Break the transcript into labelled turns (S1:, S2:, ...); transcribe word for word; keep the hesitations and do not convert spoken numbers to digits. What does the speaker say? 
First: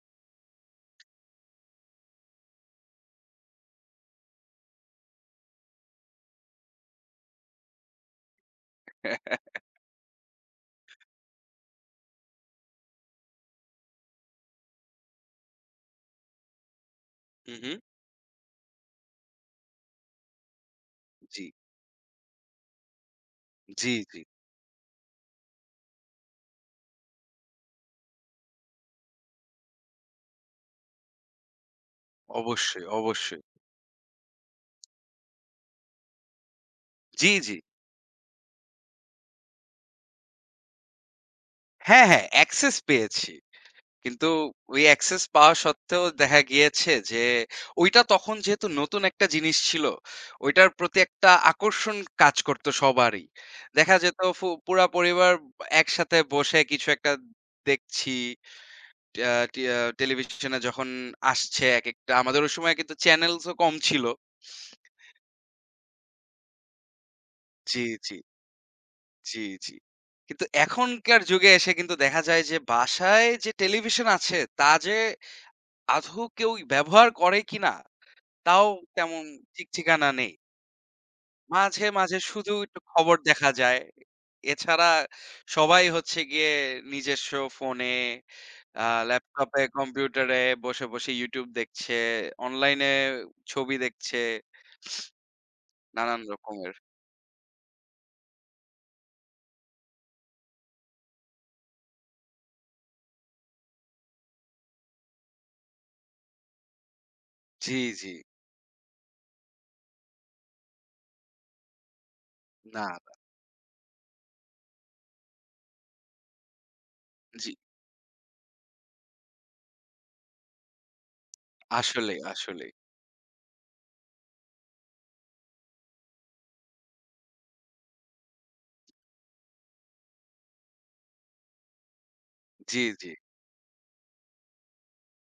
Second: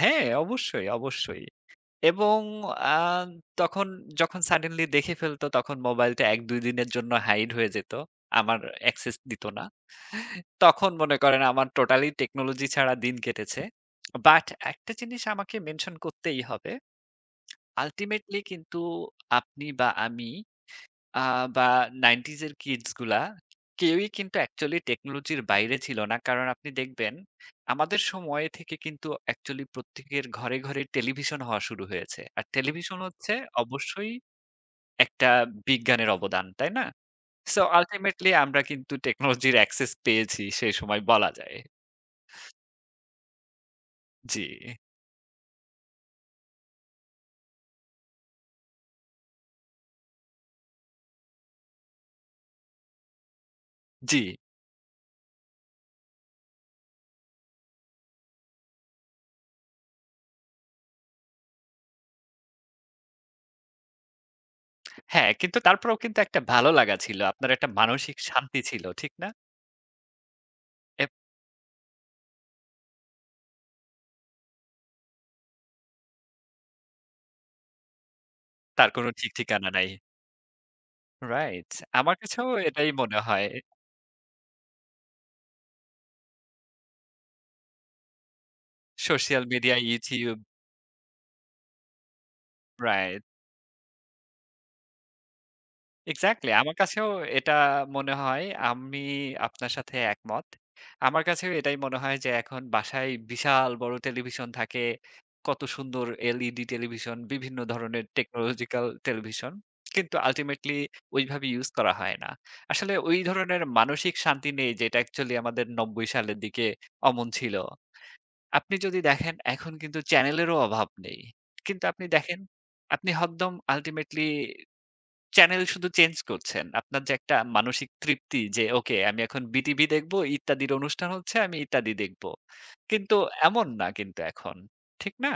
S1: হ্যাঁ, অবশ্যই, অবশ্যই। এবং আ তখন যখন suddenly দেখে ফেলত তখন মোবাইলটা এক দুই দিনের জন্য হাইড হয়ে যেত। আমার Access দিত না। তখন মনে করেন আমার Totally Technology ছাড়া দিন কেটেছে। বাট এক টা জিনিস আমাকে মেনশন করতেই হবে।
S2: হু, হু।
S1: Ultimately কিন্তু আপনি বা আমি আ
S2: জ্বি।
S1: বা নাইনটিজের কিডস গুলা
S2: জ্বি,
S1: কেউই
S2: জ্বি।
S1: কিন্তু Actually টেকনোলজির বাইরে ছিল না। কারণ আপনি দেখবেন আমাদের সময় থেকে কিন্তু অ্যাকচুয়ালি প্রত্যেকের ঘরে, ঘরে টেলিভিশন হওয়া শুরু হয়েছে। আর
S2: অবশ্যই,
S1: টেলিভিশন হচ্ছে
S2: অবশ্যই।
S1: অবশ্যই এক টা বিজ্ঞানের অবদান, তাই না?
S2: জ্বি, জ্বি।
S1: সো Ultimately আমরা কিন্তু টেকনোলজির Access পেয়েছি সে সময় বলা যায়।
S2: হ্যাঁ, হ্যাঁ, অ্যাক্সেস পেয়েছি। কিন্তু
S1: জী।
S2: ওই অ্যাক্সেস পাওয়া সত্ত্বেও দেখা গিয়েছে যে ঐটা তখন যেহেতু নতুন এক টা জিনিস ছিল, ঐটার প্রতি একটা আকর্ষণ কাজ করতো সবারই। দেখা যেত
S1: জ্বি।
S2: ফু পুরা পরিবার ব একসাথে বসে কিছু একটা দেখছি। ট্যা টিয়া টেলিভিশনে যখন আসছে একেকটা আমাদের ওই সময় কিন্তু চ্যানেলস ও কম ছিল।
S1: হ্যাঁ, কিন্তু তারপরেও কিন্তু এক টা ভালো লাগা ছিল। আপনার এক টা
S2: জি, জি।
S1: মানসিক শান্তি ছিল। ঠিক না?
S2: জি, জি। কিন্তু
S1: এপ
S2: এখনকার যুগে এসে কিন্তু দেখা যায় যে, বাসায় যে টেলিভিশন আছে, তা যে আধৌ কেউ ব্যবহার করে কিনা? তাও
S1: তার কোন
S2: তেমন ঠিক
S1: ঠিকঠিকানা নাই।
S2: ঠিকানা নেই।
S1: রাইট।
S2: মাঝে,
S1: আমার
S2: মাঝে
S1: কাছেও
S2: শুধু একটু
S1: এটাই
S2: খবর
S1: মনে হয়।
S2: দেখা যায়। এছাড়া সবাই হচ্ছে গিয়ে নিজেস্ব ফোনে, আ
S1: সোশ্যাল
S2: ল্যাপটপে,
S1: মিডিয়া,
S2: কম্পিউটারে
S1: YouTube.
S2: বসে, বসে YouTube দেখছে, অনলাইনে
S1: রাইট।
S2: ছবি দেখছে নানান
S1: এক্সাক্টলি আমার
S2: রকমের।
S1: কাছেও এটা মনে হয়। আমি আপনার সাথে একমত। আমার কাছেও এটাই মনে হয় যে, এখন বাসায় বিশাল বড় টেলিভিশন থাকে। কত সুন্দর LED টেলিভিশন, বিভিন্ন
S2: জি,
S1: ধরনের
S2: জি।
S1: Technological television. কিন্তু আল্টিমেটলি ওইভাবে ইউস করা হয় না।
S2: না,
S1: আসলে
S2: না।
S1: ওই ধরনের মানসিক শান্তি নেই, যেটা অ্যাকচুয়ালি আমাদের নব্বই সালের দিকে অমন
S2: জ্বি।
S1: ছিল। আপনি যদি দেখেন এখন কিন্তু চ্যানেলেরও অভাব নেই। কিন্তু আপনি
S2: আসলেই,
S1: দেখেন
S2: আসলেই।
S1: আপনি হদ্দম আল্টিমেটলি চ্যানেল শুধু চেঞ্জ করছেন। আপনার যে এক টা মানসিক তৃপ্তি যে, ওকে আমি এখন বিটিভি দেখব ইত্যাদির অনুষ্ঠান হচ্ছে আমি ইত্যাদি দেখব।
S2: জ্বি, জ্বি।
S1: কিন্তু এমন না কিন্তু এখন। ঠিক না?